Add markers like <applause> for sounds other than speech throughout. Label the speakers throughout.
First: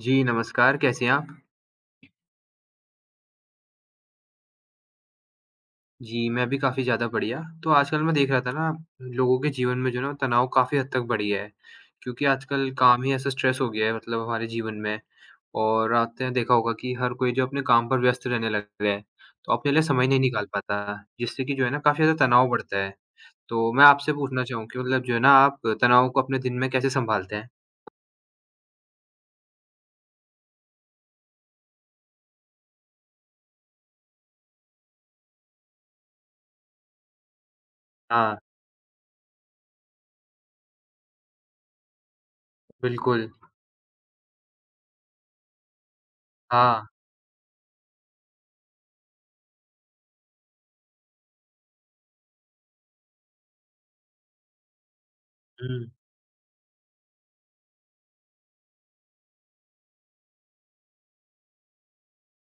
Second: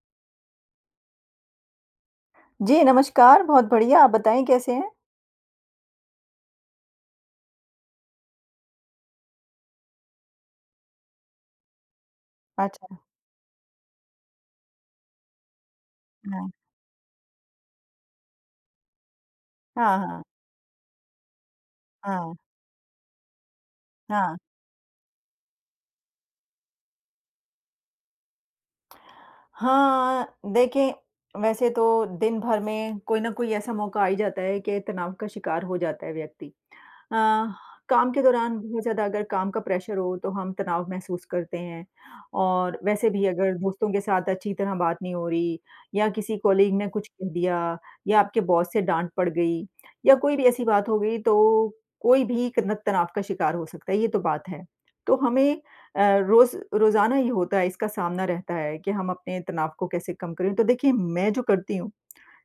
Speaker 1: जी, नमस्कार, कैसे हैं आप?
Speaker 2: जी, नमस्कार। बहुत बढ़िया, आप बताएँ कैसे हैं?
Speaker 1: जी, मैं भी काफ़ी ज़्यादा बढ़िया। तो आजकल मैं देख रहा था ना, लोगों के जीवन में जो है ना तनाव काफ़ी हद तक बढ़ गया है, क्योंकि आजकल
Speaker 2: अच्छा,
Speaker 1: काम ही ऐसा स्ट्रेस हो गया है मतलब हमारे जीवन में और आपने
Speaker 2: हाँ।
Speaker 1: देखा होगा कि हर कोई जो अपने काम पर व्यस्त रहने लग गया है, तो अपने लिए
Speaker 2: हाँ,
Speaker 1: समय नहीं
Speaker 2: हाँ।
Speaker 1: निकाल पाता, जिससे कि जो है ना काफ़ी ज़्यादा
Speaker 2: हाँ,
Speaker 1: तनाव बढ़ता है। तो मैं आपसे
Speaker 2: हाँ।
Speaker 1: पूछना चाहूँ कि मतलब जो है ना आप तनाव को अपने दिन में कैसे सँभालते हैं?
Speaker 2: हाँ, देखिए वैसे तो दिन भर में कोई न कोई ऐसा मौका आ ही जाता है कि तनाव का शिकार हो जाता है व्यक्ति। काम के
Speaker 1: हाँ,
Speaker 2: दौरान बहुत ज़्यादा अगर काम का प्रेशर हो तो हम तनाव महसूस करते हैं और वैसे भी
Speaker 1: बिल्कुल।
Speaker 2: अगर दोस्तों के साथ अच्छी तरह बात नहीं हो रही या किसी कॉलीग
Speaker 1: हाँ।
Speaker 2: ने कुछ कह दिया या आपके बॉस से डाँट पड़ गई या कोई भी ऐसी बात हो गई तो कोई भी क तनाव का शिकार हो सकता है, ये तो बात है। तो हमें
Speaker 1: हुँ।
Speaker 2: रोज़ाना ये होता है, इसका सामना रहता है कि हम अपने तनाव को कैसे कम करें। तो देखिए, मैं जो करती हूँ,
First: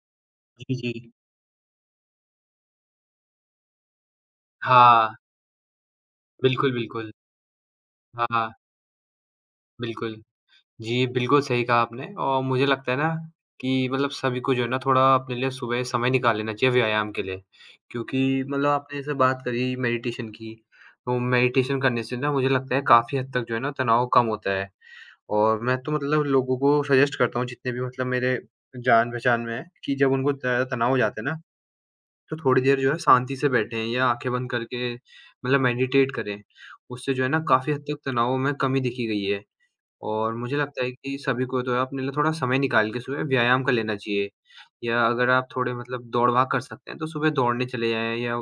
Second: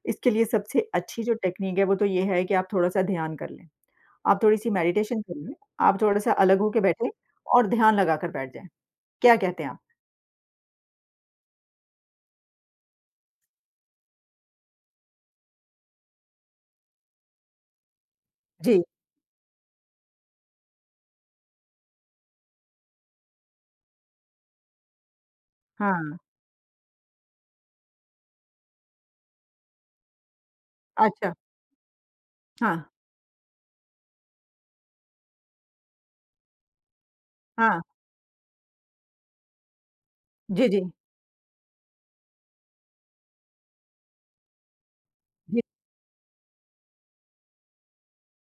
Speaker 2: इसके लिए
Speaker 1: जी,
Speaker 2: सबसे
Speaker 1: जी।
Speaker 2: अच्छी जो टेक्नीक है, वो तो ये है कि आप थोड़ा-सा ध्यान कर लें। आप थोड़ी-सी
Speaker 1: हाँ,
Speaker 2: मेडिटेशन कर लें, आप थोड़ा-सा अलग
Speaker 1: बिल्कुल,
Speaker 2: होके बैठें
Speaker 1: बिल्कुल।
Speaker 2: और ध्यान लगाकर
Speaker 1: हाँ,
Speaker 2: बैठ जाएँ। क्या कहते हैं आप?
Speaker 1: बिल्कुल। जी, बिल्कुल सही कहा आपने और मुझे लगता है ना कि मतलब सभी को जो है ना थोड़ा अपने लिए सुबह समय निकाल लेना चाहिए व्यायाम के लिए। क्योंकि मतलब
Speaker 2: जी,
Speaker 1: आपने जैसे बात करी मेडिटेशन की, तो मेडिटेशन करने से ना मुझे लगता है काफ़ी हद तक जो है ना तनाव कम होता है। और मैं तो
Speaker 2: हाँ,
Speaker 1: मतलब लोगों को सजेस्ट करता हूँ जितने भी मतलब मेरे जान-पहचान में हैं कि जब उनको ज़्यादा तनाव हो जाता है
Speaker 2: अच्छा,
Speaker 1: ना, तो थोड़ी
Speaker 2: हाँ,
Speaker 1: देर जो है शांति से बैठें या आँखें बंद करके मतलब मेडिटेट करें। उससे जो है ना काफ़ी
Speaker 2: हाँ,
Speaker 1: हद तक तनाव में कमी दिखी गई है। और मुझे
Speaker 2: जी, जी,
Speaker 1: लगता है कि सभी को तो अपने लिए थोड़ा समय निकाल के सुबह व्यायाम कर लेना चाहिए। या अगर आप
Speaker 2: जी,
Speaker 1: थोड़े मतलब दौड़-भाग कर सकते हैं, तो सुबह दौड़ने चले जाएँ या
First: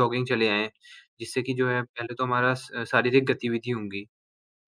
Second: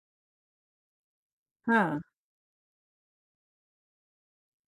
Speaker 1: जॉगिंग चले आएँ, जिससे कि जो है
Speaker 2: हाँ,
Speaker 1: पहले तो हमारा स शारीरिक गतिविधि होंगी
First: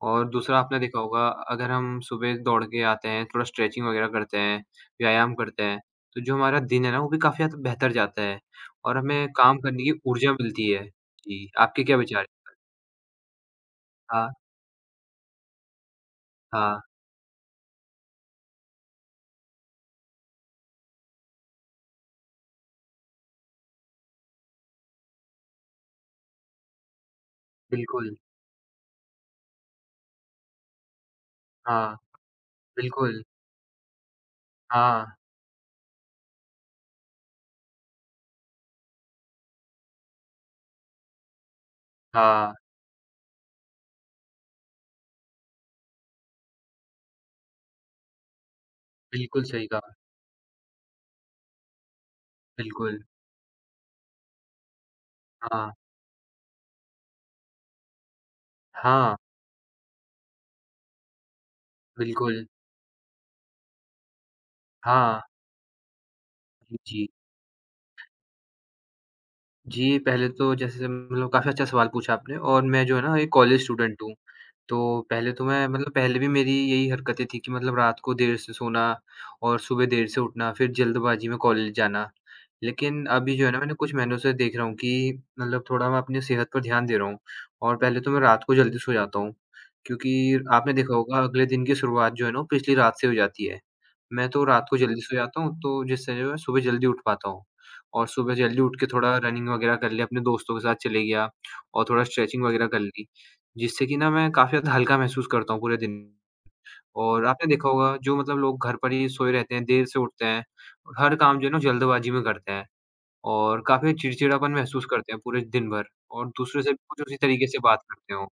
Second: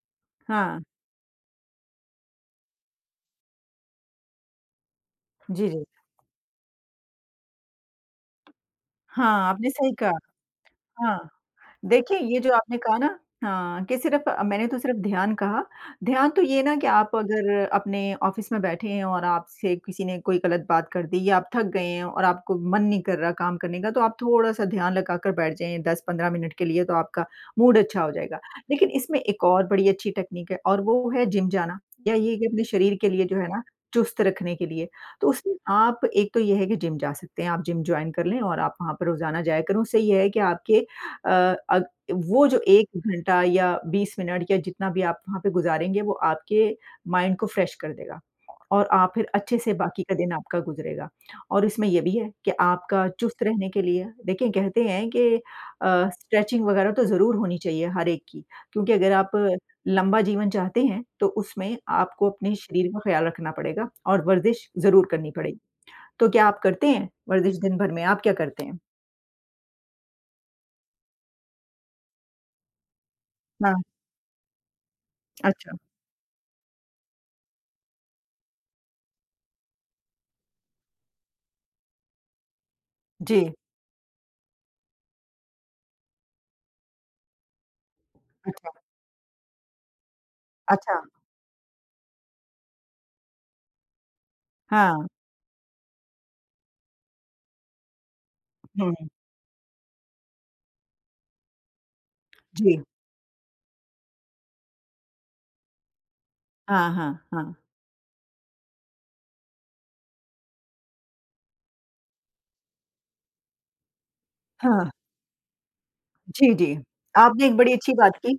Speaker 1: और दूसरा आपने
Speaker 2: हाँ,
Speaker 1: देखा होगा अगर हम सुबह दौड़ के आते हैं, थोड़ा स्ट्रेचिंग वगैरह करते हैं, व्यायाम करते
Speaker 2: जी,
Speaker 1: हैं,
Speaker 2: जी।
Speaker 1: तो जो हमारा दिन है ना वो भी काफ़ी हद तक बेहतर जाता है और हमें
Speaker 2: हाँ,
Speaker 1: काम
Speaker 2: आपने
Speaker 1: करने
Speaker 2: सही
Speaker 1: की
Speaker 2: कहा,
Speaker 1: ऊर्जा मिलती है।
Speaker 2: हाँ।
Speaker 1: जी, आपके क्या
Speaker 2: देखिए,
Speaker 1: विचार
Speaker 2: ये
Speaker 1: हैं?
Speaker 2: जो आपने कहा ना हाँ, कि सिर्फ़
Speaker 1: हाँ,
Speaker 2: मैंने तो सिर्फ़ ध्यान कहा। ध्यान तो ये ना
Speaker 1: हाँ,
Speaker 2: कि आप अगर अपने ऑफ़िस में बैठे हैं और आपसे किसी ने कोई गलत बात कर दी या आप थक गए हैं और आपको मन नहीं कर रहा काम करने का, तो आप थोड़ा-सा ध्यान लगाकर बैठ जाएँ 10-15 मिनट के लिए, तो आपका मूड अच्छा हो
Speaker 1: बिल्कुल।
Speaker 2: जाएगा। लेकिन इसमें एक और बड़ी अच्छी टेक्निक है और वो है जिम जाना
Speaker 1: हाँ,
Speaker 2: या ये कि अपने शरीर के
Speaker 1: बिल्कुल।
Speaker 2: लिए जो है ना, चुस्त रखने के लिए।
Speaker 1: हाँ,
Speaker 2: तो उसमें आप एक तो ये है कि जिम जा सकते हैं, आप जिम जॉइन कर लें और आप वहाँ पर रोज़ाना जाया करें। उससे ये है कि आपके अ, अग वो
Speaker 1: हाँ।
Speaker 2: जो 1 घंटा या 20 मिनट या जितना भी आप वहाँ पे गुज़ारेंगे वो आपके माइंड को फ्रेश कर देगा और आप फिर
Speaker 1: बिल्कुल
Speaker 2: अच्छे
Speaker 1: सही
Speaker 2: से
Speaker 1: कहा,
Speaker 2: बाकी का दिन आपका गुज़रेगा। और इसमें ये भी है कि
Speaker 1: बिल्कुल।
Speaker 2: आपका चुस्त रहने के लिए देखिए कहते हैं कि
Speaker 1: हाँ,
Speaker 2: स्ट्रेचिंग वग़ैरह तो ज़रूर होनी चाहिए हर एक की, क्योंकि अगर
Speaker 1: हाँ,
Speaker 2: आप लंबा जीवन चाहते हैं तो उसमें आपको
Speaker 1: बिल्कुल।
Speaker 2: अपने शरीर का ख़्याल रखना पड़ेगा और वर्ज़िश ज़रूर
Speaker 1: हाँ,
Speaker 2: करनी पड़ेगी। तो क्या आप
Speaker 1: जी,
Speaker 2: करते
Speaker 1: जी।
Speaker 2: हैं वर्ज़िश दिन भर में? आप क्या करते हैं?
Speaker 1: जी, पहले तो जैसे मतलब काफ़ी अच्छा सवाल पूछा आपने और मैं जो है ना एक कॉलेज
Speaker 2: हाँ,
Speaker 1: स्टूडेंट हूँ तो पहले तो मैं
Speaker 2: अच्छा।
Speaker 1: मतलब पहले भी मेरी यही हरकतें थी कि मतलब रात को देर से सोना और सुबह देर से उठना, फिर जल्दबाज़ी में कॉलेज जाना। लेकिन अभी
Speaker 2: जी,
Speaker 1: जो है ना मैंने कुछ महीनों से देख रहा हूँ कि मतलब थोड़ा मैं अपनी सेहत पर ध्यान दे रहा हूँ और पहले तो मैं रात को
Speaker 2: अच्छा,
Speaker 1: जल्दी सो जाता हूँ, क्योंकि आपने देखा
Speaker 2: अच्छा।
Speaker 1: होगा अगले दिन की शुरुआत जो है ना वो पिछली रात से हो जाती है। मैं तो रात को जल्दी
Speaker 2: हाँ,
Speaker 1: सो जाता हूँ तो जिससे जो है सुबह जल्दी उठ पाता हूँ और सुबह जल्दी उठ के
Speaker 2: हुँ,
Speaker 1: थोड़ा रनिंग वगैरह कर लिया, अपने दोस्तों के साथ चले गया और थोड़ा स्ट्रेचिंग वगैरह
Speaker 2: जी।
Speaker 1: कर ली। जिससे कि ना मैं काफ़ी ज़्यादा हल्का महसूस करता हूँ पूरे दिन।
Speaker 2: हाँ,
Speaker 1: और
Speaker 2: हाँ,
Speaker 1: आपने
Speaker 2: हाँ।
Speaker 1: देखा होगा जो मतलब लोग घर पर ही सोए रहते हैं, देर से उठते हैं, और हर काम जो है ना जल्दबाजी में करते हैं और काफ़ी चिड़चिड़ापन महसूस
Speaker 2: हाँ,
Speaker 1: करते हैं पूरे दिन भर और
Speaker 2: जी,
Speaker 1: दूसरों
Speaker 2: जी।
Speaker 1: से भी कुछ उसी
Speaker 2: आपने
Speaker 1: तरीके
Speaker 2: एक
Speaker 1: से
Speaker 2: बड़ी
Speaker 1: बात
Speaker 2: अच्छी
Speaker 1: करते
Speaker 2: बात
Speaker 1: हो।
Speaker 2: की।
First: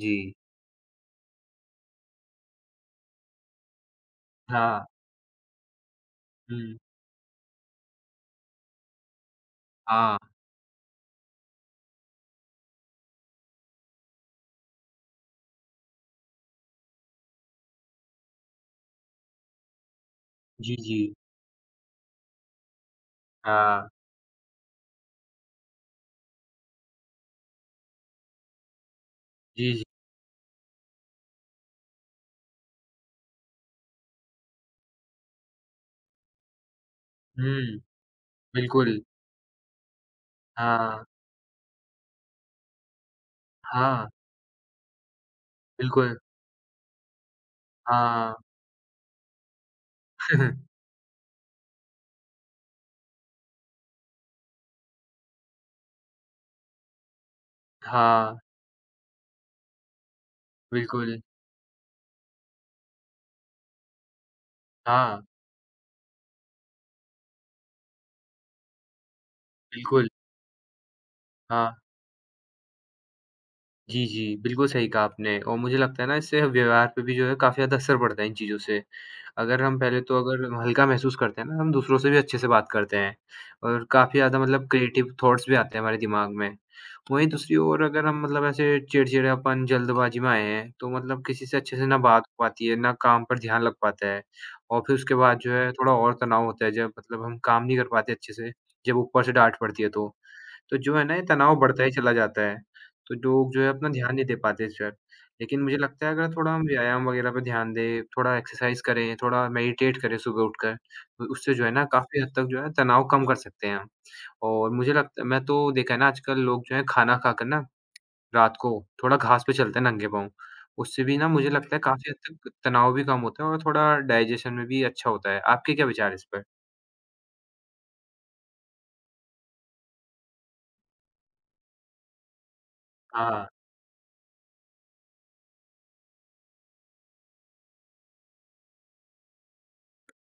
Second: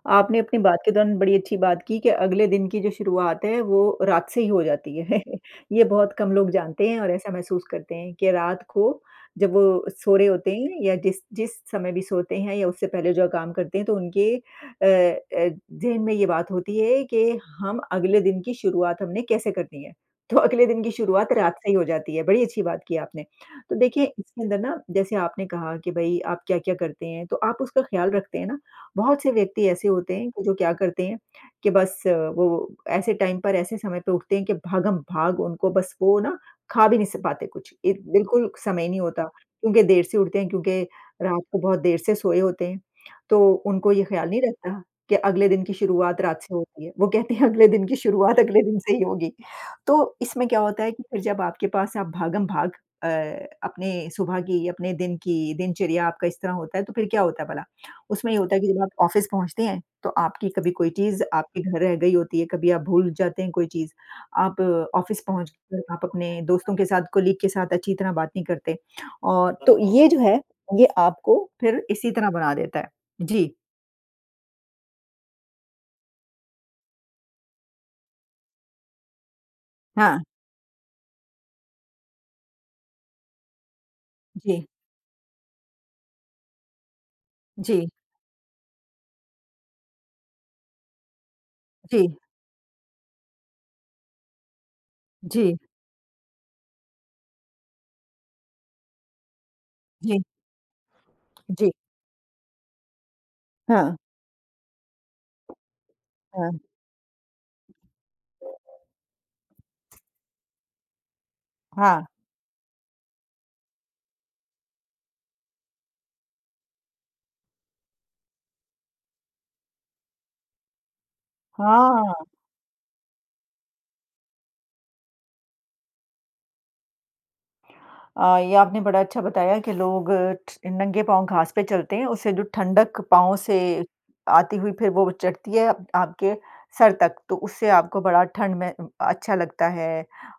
Speaker 1: जी।
Speaker 2: आपने अपनी बात के दौरान बड़ी अच्छी बात की कि अगले दिन की जो शुरुआत है वो रात से ही हो
Speaker 1: हाँ।
Speaker 2: जाती है। <laughs> ये बहुत कम लोग
Speaker 1: हुँ।
Speaker 2: जानते हैं और ऐसा महसूस करते हैं कि रात को जब वो सो
Speaker 1: हाँ।
Speaker 2: रहे होते हैं या जिस जिस समय भी सोते हैं या उससे पहले जो काम करते हैं तो उनके ज़हन में ये बात होती है कि हम अगले दिन की शुरुआत हमने कैसे करनी है। तो अगले
Speaker 1: जी,
Speaker 2: दिन की
Speaker 1: जी।
Speaker 2: शुरुआत रात से ही हो जाती है, बड़ी अच्छी बात की आपने। तो
Speaker 1: हाँ।
Speaker 2: देखिए इसके अंदर ना जैसे आपने कहा कि भई आप क्या-क्या करते हैं, तो आप उसका ख़्याल रखते हैं ना? बहुत से व्यक्ति
Speaker 1: जी, जी।
Speaker 2: ऐसे होते हैं कि जो क्या करते हैं कि बस वो ऐसे टाइम पर ऐसे समय पे उठते हैं कि भागम-भाग उनको बस वो ना खा भी नहीं स पाते कुछ।
Speaker 1: हुँ,
Speaker 2: ए बिल्कुल समय
Speaker 1: बिल्कुल।
Speaker 2: नहीं होता क्योंकि देर से उठते हैं क्योंकि
Speaker 1: हाँ।
Speaker 2: रात को बहुत देर से सोए होते हैं। तो उनको ये
Speaker 1: हाँ,
Speaker 2: ख़्याल नहीं रहता कि अगले दिन की
Speaker 1: बिल्कुल।
Speaker 2: शुरुआत रात से होती है। वो कहते हैं अगले दिन की
Speaker 1: हाँ।
Speaker 2: शुरुआत अगले दिन से ही होगी। तो इसमें क्या होता
Speaker 1: <laughs>
Speaker 2: है कि फिर जब आपके पास आप भागम-भाग अ, अपने सुबह की, अपने दिन की दिनचर्या आपका इस तरह होता है तो फिर क्या होता है भला? उसमें
Speaker 1: हाँ,
Speaker 2: ये होता है कि जब आप ऑफ़िस पहुँचते हैं, तो आपकी कभी कोई
Speaker 1: बिल्कुल।
Speaker 2: चीज़ आपके घर रह गई होती है, कभी आप भूल जाते हैं कोई चीज़। आप
Speaker 1: हाँ,
Speaker 2: ऑफ़िस पहुँच कर आप अपने दोस्तों के साथ, कोलीग के साथ अच्छी तरह बात नहीं करते और तो
Speaker 1: बिल्कुल।
Speaker 2: ये जो है, ये आपको
Speaker 1: हाँ।
Speaker 2: फिर इसी तरह बना देता है। जी,
Speaker 1: जी, जी। बिल्कुल सही कहा आपने और मुझे लगता है ना इससे व्यवहार पे भी जो है काफ़ी ज़्यादा असर पड़ता है इन चीज़ों से। अगर हम पहले
Speaker 2: हाँ,
Speaker 1: तो अगर हम हल्का महसूस करते हैं ना हम दूसरों से भी अच्छे से बात करते हैं और काफ़ी ज़्यादा
Speaker 2: जी,
Speaker 1: मतलब क्रिएटिव थॉट्स भी आते हैं हमारे दिमाग में। वहीं दूसरी ओर
Speaker 2: जी,
Speaker 1: अगर हम मतलब ऐसे चिड़चिड़ापन, जल्दबाजी में आए हैं तो मतलब किसी से अच्छे से ना
Speaker 2: जी,
Speaker 1: बात हो पाती है, ना काम पर ध्यान लग पाता है और फिर उसके बाद जो
Speaker 2: जी,
Speaker 1: है थोड़ा और तनाव होता है जब मतलब हम काम नहीं कर पाते अच्छे से, जब ऊपर से डाँट पड़ती है तो।
Speaker 2: जी,
Speaker 1: तो जो है ना ये तनाव
Speaker 2: जी।
Speaker 1: बढ़ता ही चला जाता है। तो लोग जो है अपना
Speaker 2: हाँ,
Speaker 1: ध्यान नहीं दे पाते इस पर। लेकिन मुझे लगता है अगर
Speaker 2: हाँ,
Speaker 1: थोड़ा हम व्यायाम वगैरह पे ध्यान दें, थोड़ा एक्सरसाइज़ करें, थोड़ा मेडिटेट करें सुबह उठकर, तो उससे जो है ना
Speaker 2: हाँ,
Speaker 1: काफ़ी हद तक जो है तनाव कम कर सकते हैं हम। और मुझे लगता है मैं तो देखा है ना आजकल लोग जो है खाना खाकर ना रात को थोड़ा घास पे चलते हैं नंगे पाँव। उससे भी ना मुझे लगता है काफ़ी
Speaker 2: हाँ।
Speaker 1: हद तक तनाव भी कम होता है और थोड़ा डाइजेशन में भी अच्छा होता है। आपके क्या विचार है इस पर?
Speaker 2: ये आपने बड़ा अच्छा बताया कि लोग ठ नंगे पाँव घास पे चलते हैं, उससे जो ठंडक पाँव
Speaker 1: हाँ,
Speaker 2: से आती हुई फिर वो चढ़ती है आप आपके सर तक, तो उससे आपको बड़ा ठंड में अच्छा लगता है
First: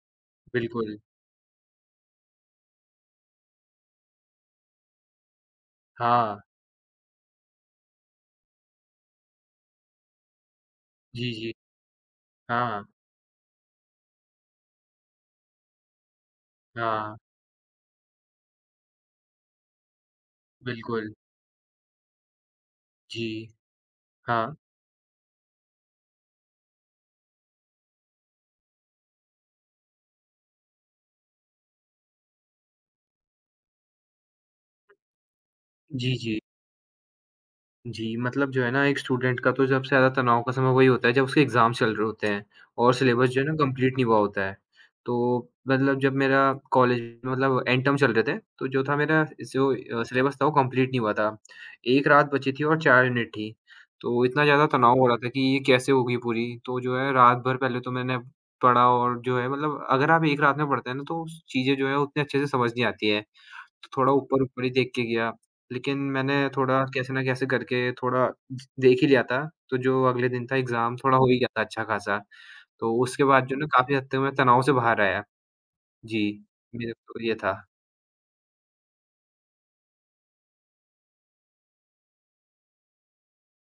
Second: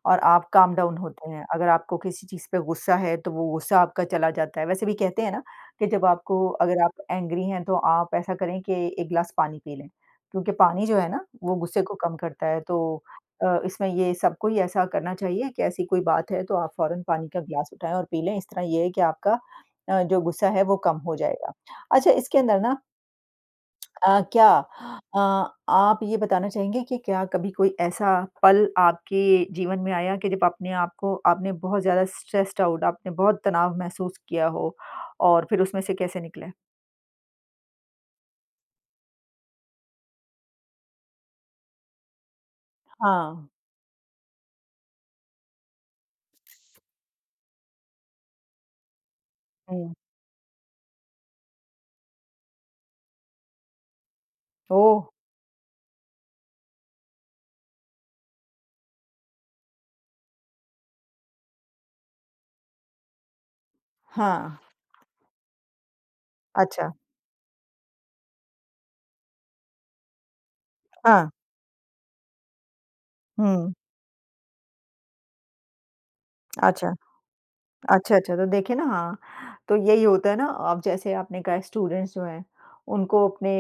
Speaker 2: और आप काम डाउन
Speaker 1: बिल्कुल।
Speaker 2: होते हैं। अगर आपको किसी चीज़ पे गुस्सा है, तो वो गुस्सा आपका चला जाता है। वैसे भी कहते हैं ना कि जब
Speaker 1: हाँ।
Speaker 2: आपको अगर आप एंग्री हैं, तो आप ऐसा करें कि 1 ग्लास पानी पी लें, क्योंकि पानी जो है ना,
Speaker 1: जी, जी।
Speaker 2: वो गुस्से को कम करता है,
Speaker 1: हाँ,
Speaker 2: तो इसमें ये सबको ही ऐसा करना चाहिए कि ऐसी कोई बात है तो आप फ़ौरन
Speaker 1: हाँ।
Speaker 2: पानी का ग्लास उठाएँ और पी लें, इस तरह ये है कि आपका जो गुस्सा है वो कम
Speaker 1: बिल्कुल।
Speaker 2: हो जाएगा। अच्छा इसके अंदर ना
Speaker 1: जी।
Speaker 2: क्या
Speaker 1: हाँ।
Speaker 2: अ, आप ये बताना चाहेंगे कि क्या कभी कोई ऐसा पल आपके जीवन में आया कि जब अपने आप को आपने बहुत ज़्यादा स्ट्रेस्ड आउट आपने बहुत तनाव महसूस किया हो और फिर उसमें से
Speaker 1: जी,
Speaker 2: कैसे
Speaker 1: जी।
Speaker 2: निकले?
Speaker 1: जी, मतलब जो है ना एक स्टूडेंट का तो सबसे ज़्यादा तनाव का समय वही होता है जब उसके एग्ज़ाम चल रहे होते हैं और सिलेबस जो है
Speaker 2: हाँ।
Speaker 1: ना कंप्लीट नहीं हुआ होता है। तो मतलब जब मेरा कॉलेज मतलब एंड टर्म चल रहे थे, तो जो था मेरा जो
Speaker 2: हुँ।
Speaker 1: सिलेबस था वो कंप्लीट नहीं हुआ था। 1 रात बची थी और 4 यूनिट थी। तो इतना ज़्यादा तनाव
Speaker 2: ओह!
Speaker 1: हो रहा था कि ये कैसे होगी पूरी? तो जो है रात भर पहले तो मैंने पढ़ा और जो है मतलब अगर आप 1 रात में पढ़ते हैं ना तो चीज़ें जो है उतने अच्छे से समझ नहीं आती है। तो थोड़ा
Speaker 2: हाँ।
Speaker 1: ऊपर-ऊपर ही देख के गया। लेकिन मैंने थोड़ा
Speaker 2: अच्छा।
Speaker 1: कैसे ना कैसे करके थोड़ा देख ही लिया था, तो जो अगले दिन था एग्ज़ाम थोड़ा हो
Speaker 2: हाँ।
Speaker 1: ही गया था अच्छा खासा। तो उसके बाद जो ना
Speaker 2: हुँ।
Speaker 1: काफ़ी हद तक मैं तनाव से बाहर आया। जी, मेरे
Speaker 2: अच्छा।
Speaker 1: को ये था।
Speaker 2: अच्छा, अच्छा, तो देखिए ना हाँ, तो यही होता है ना अब जैसे आपने कहा स्टूडेंट्स जो हैं, उनको अपने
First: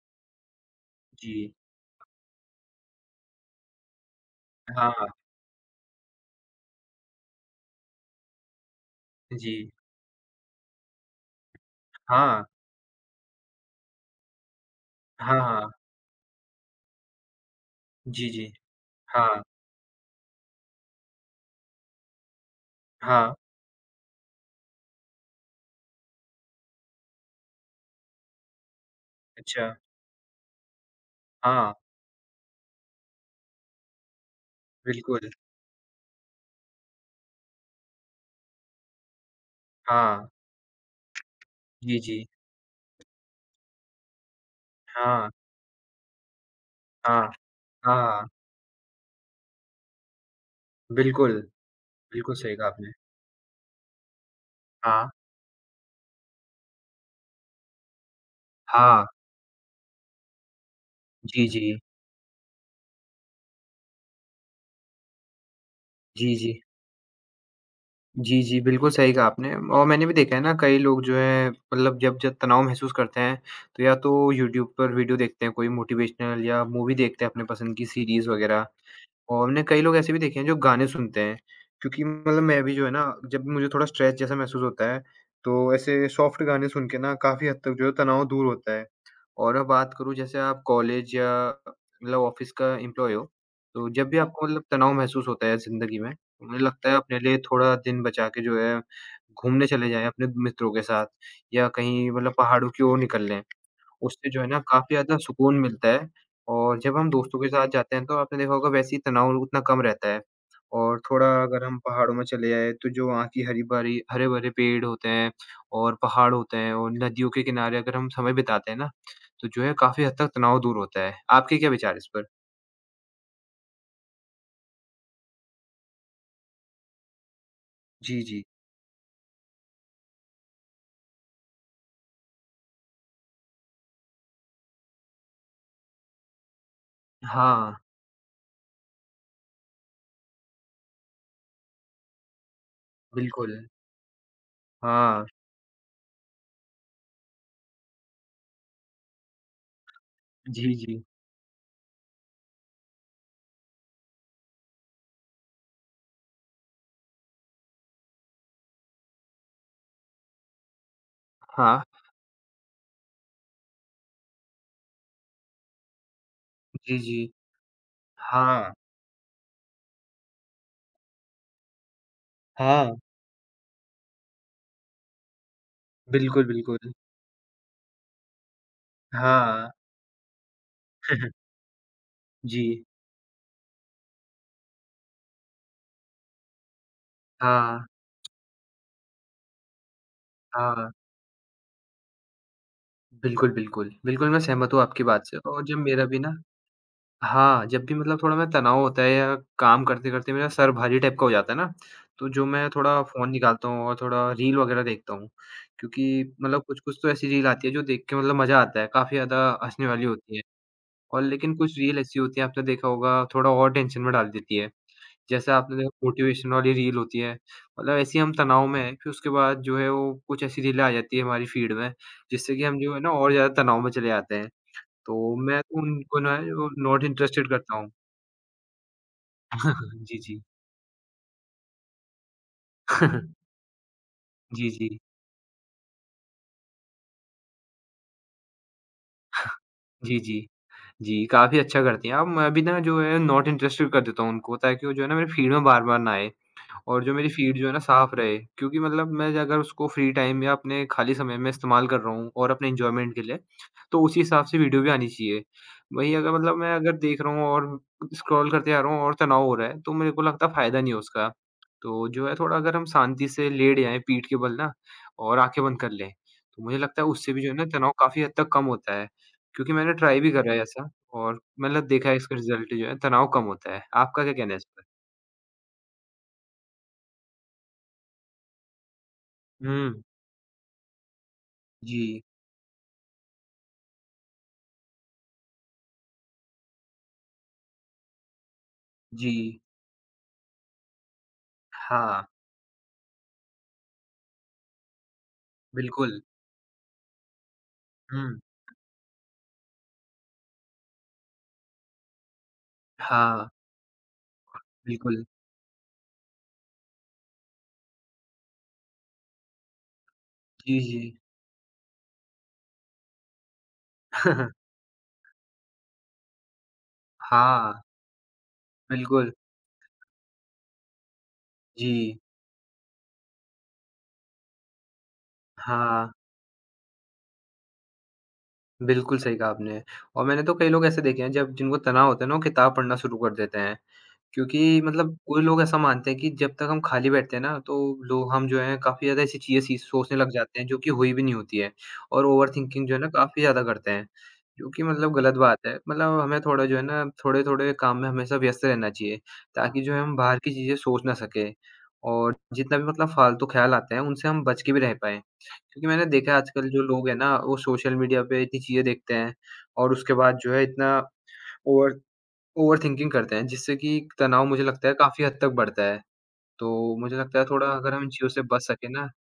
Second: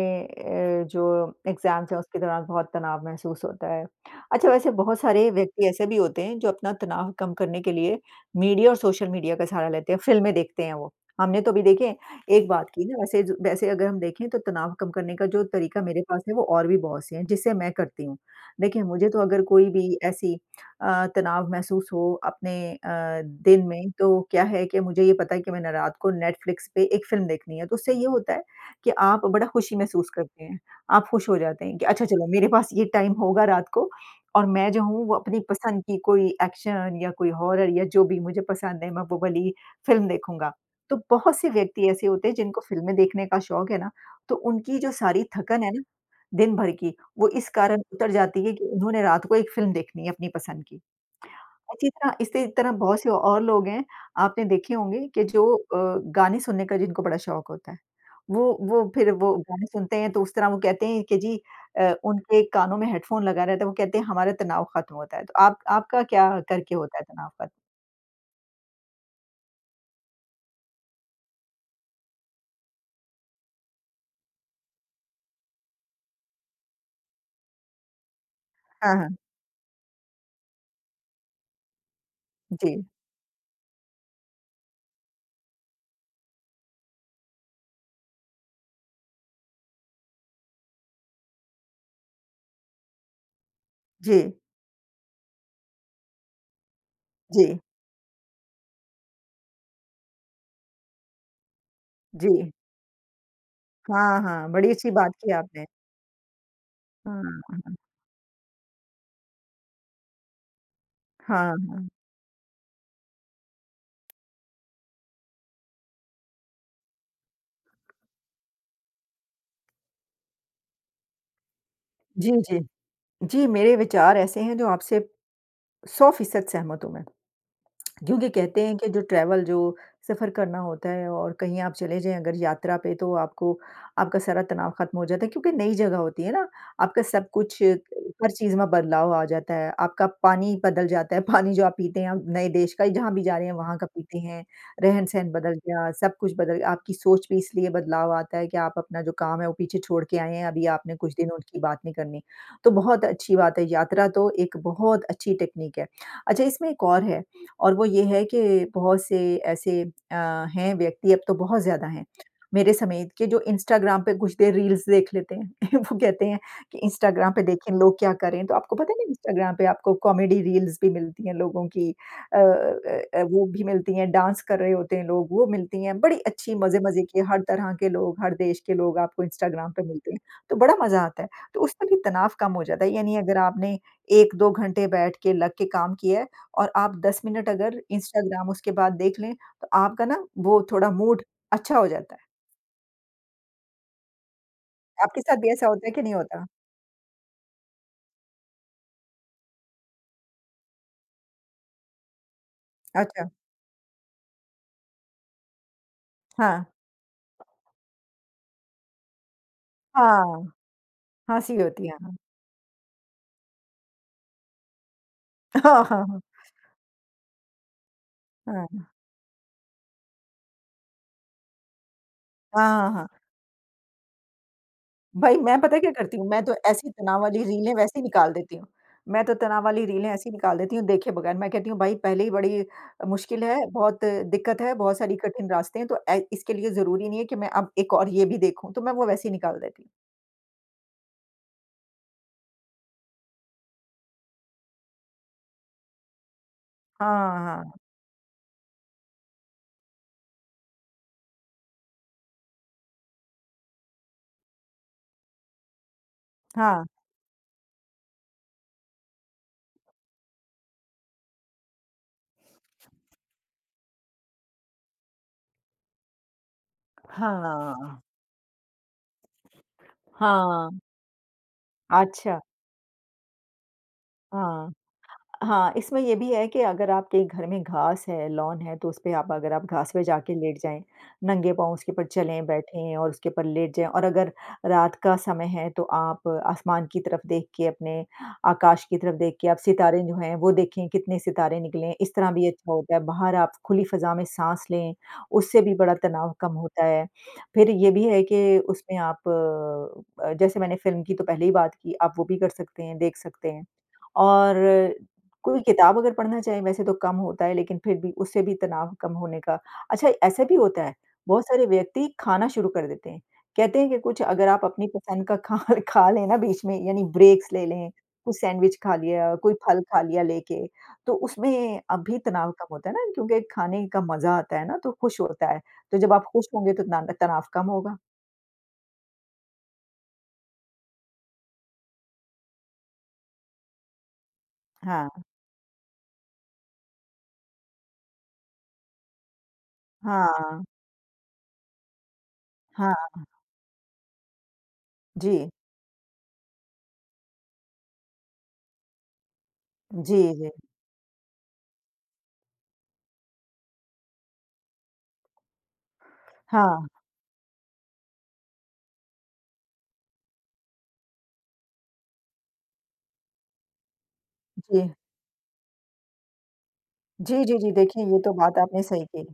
Speaker 2: जो
Speaker 1: जी।
Speaker 2: एग्ज़ाम्स हैं उसके दौरान बहुत तनाव महसूस होता है। अच्छा वैसे बहुत
Speaker 1: हाँ,
Speaker 2: सारे व्यक्ति ऐसे भी होते हैं जो अपना तनाव कम करने के लिए मीडिया और सोशल मीडिया का
Speaker 1: जी।
Speaker 2: सहारा लेते हैं, फ़िल्में देखते हैं वो। हमने तो अभी देखिए
Speaker 1: हाँ।
Speaker 2: एक बात की ना वैसे अगर हम देखें तो तनाव कम करने का
Speaker 1: हाँ,
Speaker 2: जो
Speaker 1: हाँ।
Speaker 2: तरीका मेरे पास है वो और भी बहुत से हैं, जिससे मैं करती हूँ।
Speaker 1: जी, जी।
Speaker 2: देखिए मुझे तो अगर
Speaker 1: हाँ,
Speaker 2: कोई भी ऐसी तनाव महसूस हो अपने
Speaker 1: हाँ।
Speaker 2: दिन में, तो क्या है कि मुझे ये पता है कि मैंने रात को नेटफ्लिक्स पे एक फ़िल्म देखनी है, तो उससे ये होता है कि आप बड़ा
Speaker 1: अच्छा।
Speaker 2: खुशी महसूस करते हैं। आप खुश हो जाते
Speaker 1: हाँ,
Speaker 2: हैं कि अच्छा चलो मेरे पास ये टाइम होगा रात को और मैं जो हूँ वो
Speaker 1: बिल्कुल।
Speaker 2: अपनी पसंद की कोई एक्शन या कोई हॉरर या जो भी मुझे पसंद है, मैं वो वाली फ़िल्म
Speaker 1: हाँ।
Speaker 2: देखूँगा। तो बहुत से व्यक्ति
Speaker 1: जी,
Speaker 2: ऐसे
Speaker 1: जी।
Speaker 2: होते हैं जिनको फ़िल्में देखने का शौक है ना, तो उनकी जो सारी
Speaker 1: हाँ,
Speaker 2: थकन है ना, दिन भर की वो
Speaker 1: हाँ,
Speaker 2: इस कारण उतर
Speaker 1: हाँ।
Speaker 2: जाती है कि उन्होंने रात को एक फ़िल्म देखनी है अपनी पसंद की।
Speaker 1: बिल्कुल,
Speaker 2: इसी तरह
Speaker 1: बिल्कुल
Speaker 2: इसी
Speaker 1: सही कहा
Speaker 2: तरह
Speaker 1: आपने।
Speaker 2: बहुत से और लोग हैं, आपने देखे होंगे
Speaker 1: हाँ,
Speaker 2: कि जो गाने सुनने का जिनको बड़ा शौक होता है। वो वो
Speaker 1: हाँ।
Speaker 2: फिर वो गाने सुनते हैं तो उस तरह वो कहते हैं कि जी
Speaker 1: जी, जी।
Speaker 2: उनके कानों में हेडफ़ोन लगा रहता है, वो कहते हैं हमारा तनाव ख़त्म होता है। तो आप आपका क्या
Speaker 1: जी, जी।
Speaker 2: करके होता है तनाव ख़त्म?
Speaker 1: जी, जी, बिल्कुल सही कहा आपने और मैंने भी देखा है ना कई लोग जो है मतलब जब जब तनाव महसूस करते हैं, तो या तो यूट्यूब पर वीडियो देखते हैं कोई मोटिवेशनल या मूवी देखते हैं अपने पसंद की सीरीज़ वग़ैरह।
Speaker 2: हाँ, हाँ।
Speaker 1: और हमने कई लोग ऐसे भी देखे हैं जो गाने सुनते हैं, क्योंकि मतलब मैं भी जो
Speaker 2: जी,
Speaker 1: है ना जब मुझे थोड़ा स्ट्रेस जैसा महसूस होता है, तो ऐसे सॉफ्ट गाने सुन के ना काफ़ी हद तक जो है तनाव दूर होता है। और मैं बात करूँ जैसे आप कॉलेज या मतलब ऑफ़िस का एम्प्लॉयी हो, तो जब भी
Speaker 2: जी,
Speaker 1: हाँ। आपको मतलब तनाव महसूस होता है ज़िंदगी में, तो मुझे लगता है अपने लिए
Speaker 2: जी,
Speaker 1: थोड़ा दिन बचा के जो है घूमने चले जाएँ अपने मित्रों के साथ या कहीं
Speaker 2: जी।
Speaker 1: मतलब पहाड़ों की ओर निकल लें।
Speaker 2: हाँ,
Speaker 1: उससे जो है
Speaker 2: हाँ,
Speaker 1: ना
Speaker 2: बड़ी अच्छी
Speaker 1: काफ़ी
Speaker 2: बात
Speaker 1: ज़्यादा
Speaker 2: की
Speaker 1: सुकून
Speaker 2: आपने।
Speaker 1: मिलता है और जब हम दोस्तों के
Speaker 2: हाँ,
Speaker 1: साथ जाते हैं तो आपने देखा होगा वैसे ही तनाव उतना कम रहता है। और थोड़ा
Speaker 2: हाँ,
Speaker 1: अगर हम
Speaker 2: हाँ।
Speaker 1: पहाड़ों में चले जाएँ तो जो वहाँ की हरी-भरी हरे-भरे पेड़ होते हैं और पहाड़ होते हैं और नदियों के किनारे अगर हम समय बिताते हैं ना, तो जो है काफ़ी हद तक तनाव दूर होता है। आपके क्या विचार इस पर?
Speaker 2: जी, जी। जी, मेरे विचार ऐसे हैं जो आपसे 100% सहमत हूँ मैं।
Speaker 1: जी,
Speaker 2: क्योंकि
Speaker 1: जी।
Speaker 2: कहते हैं कि जो ट्रैवल जो सफ़र करना होता है और कहीं आप चले जाएँ अगर यात्रा पे तो आपको आपका सारा तनाव खत्म हो जाता है क्योंकि नई जगह होती है ना, आपका सब कुछ
Speaker 1: हाँ,
Speaker 2: हर चीज़ में बदलाव आ जाता है। आपका पानी बदल जाता है, पानी जो आप पीते हैं आप नए देश का जहाँ भी जा रहे हैं
Speaker 1: बिल्कुल।
Speaker 2: वहाँ का पीते हैं,
Speaker 1: हाँ।
Speaker 2: रहन-सहन बदल गया, सब कुछ बदल गया। आपकी सोच भी इसलिए बदलाव आता है कि आप अपना जो काम है वो पीछे छोड़ के आए हैं, अभी
Speaker 1: जी,
Speaker 2: आपने
Speaker 1: जी।
Speaker 2: कुछ दिन उनकी बात नहीं करनी। तो बहुत अच्छी बात है, यात्रा तो एक बहुत अच्छी टेक्निक है। अच्छा इसमें एक और है और वो ये है कि बहुत से ऐसे हैं व्यक्ति, अब तो बहुत
Speaker 1: हाँ।
Speaker 2: ज़्यादा हैं, मेरे समेत के जो इंस्टाग्राम पे कुछ देर रील्स देख लेते हैं। <laughs> वो कहते हैं कि
Speaker 1: जी, जी।
Speaker 2: इंस्टाग्राम पे देखें लोग क्या कर रहे हैं, तो
Speaker 1: हाँ।
Speaker 2: आपको पता है ना इंस्टाग्राम पे आपको कॉमेडी रील्स भी मिलती हैं लोगों की
Speaker 1: हाँ।
Speaker 2: वो भी मिलती हैं, डांस कर रहे होते हैं लोग, वो मिलती हैं, बड़ी
Speaker 1: बिल्कुल,
Speaker 2: अच्छी
Speaker 1: बिल्कुल।
Speaker 2: मज़े-मज़े की हर तरह के लोग, हर देश के लोग आपको
Speaker 1: हाँ।
Speaker 2: इंस्टाग्राम पे मिलते हैं, तो बड़ा मज़ा आता है।
Speaker 1: <laughs>
Speaker 2: तो उससे भी तनाव कम
Speaker 1: जी।
Speaker 2: हो जाता है, यानी अगर आपने 1-2 घंटे बैठ के लग के काम किया है और आप 10 मिनट अगर
Speaker 1: हाँ,
Speaker 2: इंस्टाग्राम उसके बाद देख लें, तो आपका ना वो
Speaker 1: हाँ।
Speaker 2: थोड़ा मूड अच्छा हो जाता है।
Speaker 1: बिल्कुल, बिल्कुल। बिल्कुल, मैं सहमत हूँ आपकी
Speaker 2: आपके
Speaker 1: बात से
Speaker 2: साथ भी
Speaker 1: और
Speaker 2: ऐसा
Speaker 1: जब
Speaker 2: होता है कि
Speaker 1: मेरा
Speaker 2: नहीं
Speaker 1: भी ना
Speaker 2: होता?
Speaker 1: हाँ, जब भी मतलब थोड़ा मैं तनाव होता है या काम करते-करते मेरा सर भारी टाइप का हो जाता है ना, तो जो मैं थोड़ा
Speaker 2: अच्छा,
Speaker 1: फ़ोन निकालता हूँ और थोड़ा रील वगैरह देखता हूँ। क्योंकि मतलब
Speaker 2: हाँ।
Speaker 1: कुछ-कुछ तो ऐसी रील आती है जो देख के मतलब मज़ा आता है, काफ़ी ज़्यादा हँसने वाली होती है
Speaker 2: हाँ,
Speaker 1: और लेकिन
Speaker 2: हँसी
Speaker 1: कुछ
Speaker 2: होती
Speaker 1: रील
Speaker 2: है।
Speaker 1: ऐसी होती है, आपने देखा होगा, थोड़ा और टेंशन में डाल देती है। जैसे आपने
Speaker 2: हाँ,
Speaker 1: देखा
Speaker 2: हाँ, हाँ।
Speaker 1: मोटिवेशन वाली रील होती है, मतलब ऐसे ही हम तनाव में
Speaker 2: हाँ,
Speaker 1: हैं, फिर उसके बाद जो है वो कुछ ऐसी रीलें आ जाती है हमारी फ़ीड में, जिससे कि
Speaker 2: हाँ,
Speaker 1: हम
Speaker 2: हाँ।
Speaker 1: जो है
Speaker 2: हाँ।
Speaker 1: ना और ज़्यादा तनाव में चले जाते हैं। तो
Speaker 2: भाई
Speaker 1: मैं
Speaker 2: मैं पता
Speaker 1: तो
Speaker 2: है क्या करती
Speaker 1: उनको
Speaker 2: हूँ?
Speaker 1: ना
Speaker 2: मैं तो
Speaker 1: वो
Speaker 2: ऐसी
Speaker 1: नॉट
Speaker 2: तनाव वाली
Speaker 1: इंटरेस्टेड
Speaker 2: रीलें
Speaker 1: करता हूँ।
Speaker 2: वैसे ही निकाल देती हूँ। मैं तो तनाव वाली
Speaker 1: <laughs>
Speaker 2: रीलें
Speaker 1: जी,
Speaker 2: ऐसी
Speaker 1: जी।
Speaker 2: निकाल देती हूँ देखे बगैर। मैं कहती हूँ भाई पहले ही बड़ी मुश्किल
Speaker 1: <laughs>
Speaker 2: है, बहुत दिक्कत
Speaker 1: जी,
Speaker 2: है,
Speaker 1: जी।
Speaker 2: बहुत सारी कठिन रास्ते हैं, तो ए इसके लिए ज़रूरी नहीं है कि मैं अब एक और ये भी देखूँ, तो मैं वो वैसे ही निकाल देती हूँ।
Speaker 1: जी, जी। जी, काफ़ी अच्छा करती हैं आप। मैं भी ना जो है नॉट इंटरेस्टेड कर देता हूँ उनको ताकि वो जो है ना मेरे फ़ीड में बार-बार ना आएँ। और जो मेरी फ़ीड जो है
Speaker 2: हाँ,
Speaker 1: ना साफ़ रहे। क्योंकि मतलब मैं जो अगर उसको फ्री टाइम या अपने खाली समय में इस्तेमाल कर रहा हूँ और अपने एन्जॉयमेंट के लिए, तो उसी हिसाब से वीडियो भी आनी चाहिए। वहीं अगर मतलब मैं
Speaker 2: हाँ।
Speaker 1: अगर देख रहा हूँ और स्क्रॉल करते जा रहा हूँ और तनाव हो रहा है, तो मेरे को लगता है फ़ायदा नहीं है उसका। तो जो है थोड़ा अगर हम शांति से लेट जाएँ पीठ के बल ना और आँखें बंद कर लें, तो मुझे लगता है उससे
Speaker 2: हाँ,
Speaker 1: भी जो है ना तनाव
Speaker 2: हाँ।
Speaker 1: काफ़ी हद तक कम होता है। क्योंकि मैंने ट्राई भी करा है
Speaker 2: हाँ,
Speaker 1: ऐसा और मतलब देखा है इसका
Speaker 2: अच्छा,
Speaker 1: रिज़ल्ट जो है तनाव कम होता है। आपका क्या कहना है इस
Speaker 2: हाँ।
Speaker 1: पर?
Speaker 2: हाँ, इसमें ये भी है कि अगर आपके घर में घास है, लॉन है, तो उसपे आप अगर आप घास
Speaker 1: हुँ,
Speaker 2: पे जाके लेट जाएँ, नंगे पाँव उसके ऊपर
Speaker 1: जी।
Speaker 2: चलें, बैठें और उसके ऊपर लेट जाएँ और अगर रात का समय है, तो आप आसमान की तरफ देख के, अपने आकाश की तरफ देख के आप
Speaker 1: जी,
Speaker 2: सितारे जो हैं, वो देखें कितने सितारे निकले हैं, इस
Speaker 1: हाँ,
Speaker 2: तरह भी अच्छा होता है। बाहर आप खुली फ़ज़ा में साँस लें, उससे भी बड़ा
Speaker 1: बिल्कुल।
Speaker 2: तनाव कम होता है। फिर ये भी है
Speaker 1: हुँ,
Speaker 2: कि उसमें आप जैसे मैंने फ़िल्म की तो पहले ही बात की, आप वो भी कर सकते हैं, देख
Speaker 1: हाँ,
Speaker 2: सकते हैं। और
Speaker 1: बिल्कुल।
Speaker 2: कोई किताब अगर पढ़ना चाहें वैसे तो कम होता है लेकिन फिर भी उससे भी तनाव कम होने का अच्छा ऐसा भी
Speaker 1: जी,
Speaker 2: होता है,
Speaker 1: जी।
Speaker 2: बहुत सारे व्यक्ति खाना शुरू कर देते हैं। कहते हैं कि कुछ अगर आप
Speaker 1: <laughs>
Speaker 2: अपनी पसंद का खा <laughs> खा लें ना बीच में यानी ब्रेक्स ले
Speaker 1: हाँ,
Speaker 2: लें, कुछ सैंडविच खा
Speaker 1: बिल्कुल।
Speaker 2: लिया, कोई फल खा लिया लेके, तो उसमें अब भी
Speaker 1: जी,
Speaker 2: तनाव कम होता है ना क्योंकि खाने का मज़ा आता है ना तो खुश होता है। तो
Speaker 1: हाँ,
Speaker 2: जब आप खुश होंगे तो तनाव कम होगा।
Speaker 1: बिल्कुल सही कहा आपने। और मैंने तो कई लोग ऐसे देखे हैं जब जिनको तनाव होता है ना, वो किताब पढ़ना शुरू कर देते हैं। क्योंकि मतलब
Speaker 2: हाँ,
Speaker 1: कोई लोग ऐसा मानते हैं कि जब तक हम खाली बैठते हैं ना, तो लोग हम जो हैं काफ़ी ज़्यादा ऐसी चीज़ें सी सोचने लग जाते
Speaker 2: हाँ,
Speaker 1: हैं जो कि हुई भी नहीं होती है और ओवरथिंकिंग जो है ना
Speaker 2: हाँ।
Speaker 1: काफ़ी ज़्यादा करते हैं, जो कि मतलब गलत
Speaker 2: जी,
Speaker 1: बात है। मतलब हमें थोड़ा जो है ना थोड़े-थोड़े काम में हमेशा व्यस्त रहना चाहिए, ताकि जो है हम
Speaker 2: जी,
Speaker 1: बाहर
Speaker 2: जी।
Speaker 1: की चीज़ें सोच ना सकें और जितना भी मतलब फालतू ख़्याल आते हैं उनसे हम बच के भी रह पाएँ। क्योंकि मैंने देखा है आजकल जो
Speaker 2: हाँ,
Speaker 1: लोग हैं ना, वो सोशल मीडिया पे इतनी चीज़ें देखते हैं और उसके बाद जो है इतना ओवर ओवरथिंकिंग करते हैं जिससे कि तनाव मुझे
Speaker 2: जी।
Speaker 1: लगता है काफ़ी हद तक बढ़ता है। तो मुझे लगता
Speaker 2: जी,
Speaker 1: है
Speaker 2: जी,
Speaker 1: थोड़ा
Speaker 2: जी।
Speaker 1: अगर हम
Speaker 2: देखिए,
Speaker 1: इन
Speaker 2: ये
Speaker 1: चीज़ों
Speaker 2: तो
Speaker 1: से
Speaker 2: बात
Speaker 1: बच
Speaker 2: आपने
Speaker 1: सकें
Speaker 2: सही
Speaker 1: ना
Speaker 2: की।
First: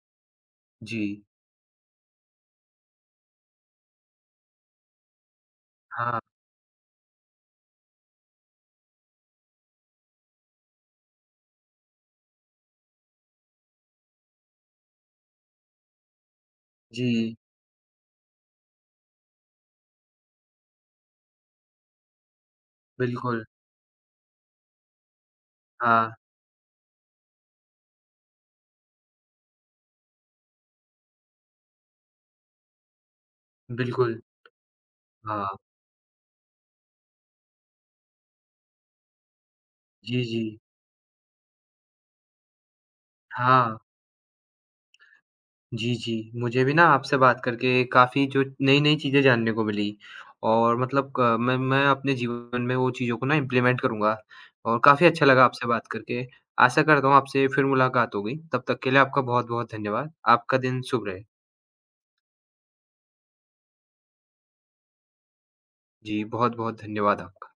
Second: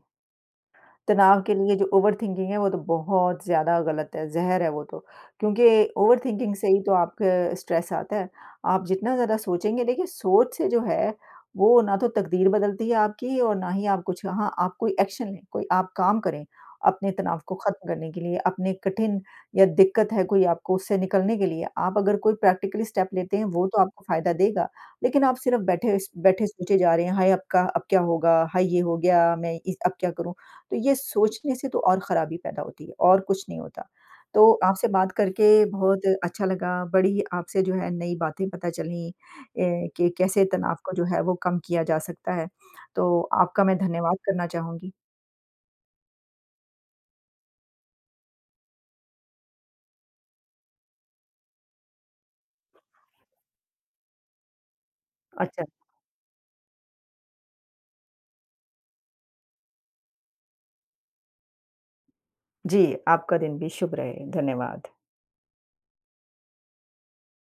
Speaker 1: जी,
Speaker 2: तनाव के लिए जो ओवरथिंकिंग है वो तो बहुत ज़्यादा गलत है, ज़हर है वो तो। क्योंकि
Speaker 1: हाँ,
Speaker 2: ओवरथिंकिंग से ही तो आपके स्ट्रेस आता है। आप जितना ज़्यादा सोचेंगे देखिए सोच से जो है वो ना तो तकदीर बदलती है आपकी और ना ही आप कुछ हाँ, आप कोई एक्शन लें, कोई आप काम करें अपने
Speaker 1: जी,
Speaker 2: तनाव को ख़त्म करने के लिए, अपने कठिन या दिक्कत है कोई आपको उससे निकलने के लिए, आप अगर कोई प्रैक्टिकल स्टेप लेते
Speaker 1: बिल्कुल,
Speaker 2: हैं वो तो आपको फ़ायदा देगा। लेकिन आप सिर्फ बैठे
Speaker 1: हाँ,
Speaker 2: बैठे सोचे जा रहे हैं, हाय अब का अब क्या होगा? हाय ये हो गया, मैं इस अब क्या करूँ? तो ये सोचने से तो और खराबी पैदा होती है और कुछ नहीं होता।
Speaker 1: बिल्कुल,
Speaker 2: तो आपसे बात
Speaker 1: हाँ,
Speaker 2: करके बहुत अच्छा लगा, बड़ी आपसे जो है नई बातें पता चलीं ए, कि
Speaker 1: जी, जी,
Speaker 2: कैसे तनाव को जो है वो कम किया जा सकता है। तो आपका
Speaker 1: हाँ,
Speaker 2: मैं धन्यवाद करना चाहूँगी।
Speaker 1: जी, जी। मुझे भी ना आपसे बात करके काफ़ी जो नई-नई चीज़ें जानने को मिली और मतलब क मैं अपने जीवन में वो चीज़ों को ना इम्प्लीमेंट करूँगा और काफ़ी अच्छा लगा
Speaker 2: अच्छा।
Speaker 1: आपसे बात करके। आशा करता हूँ आपसे फिर मुलाकात होगी। तब तक के लिए आपका बहुत-बहुत धन्यवाद। आपका दिन शुभ रहे।
Speaker 2: जी, आपका दिन भी शुभ रहे। धन्यवाद।
Speaker 1: जी, बहुत-बहुत धन्यवाद आपका।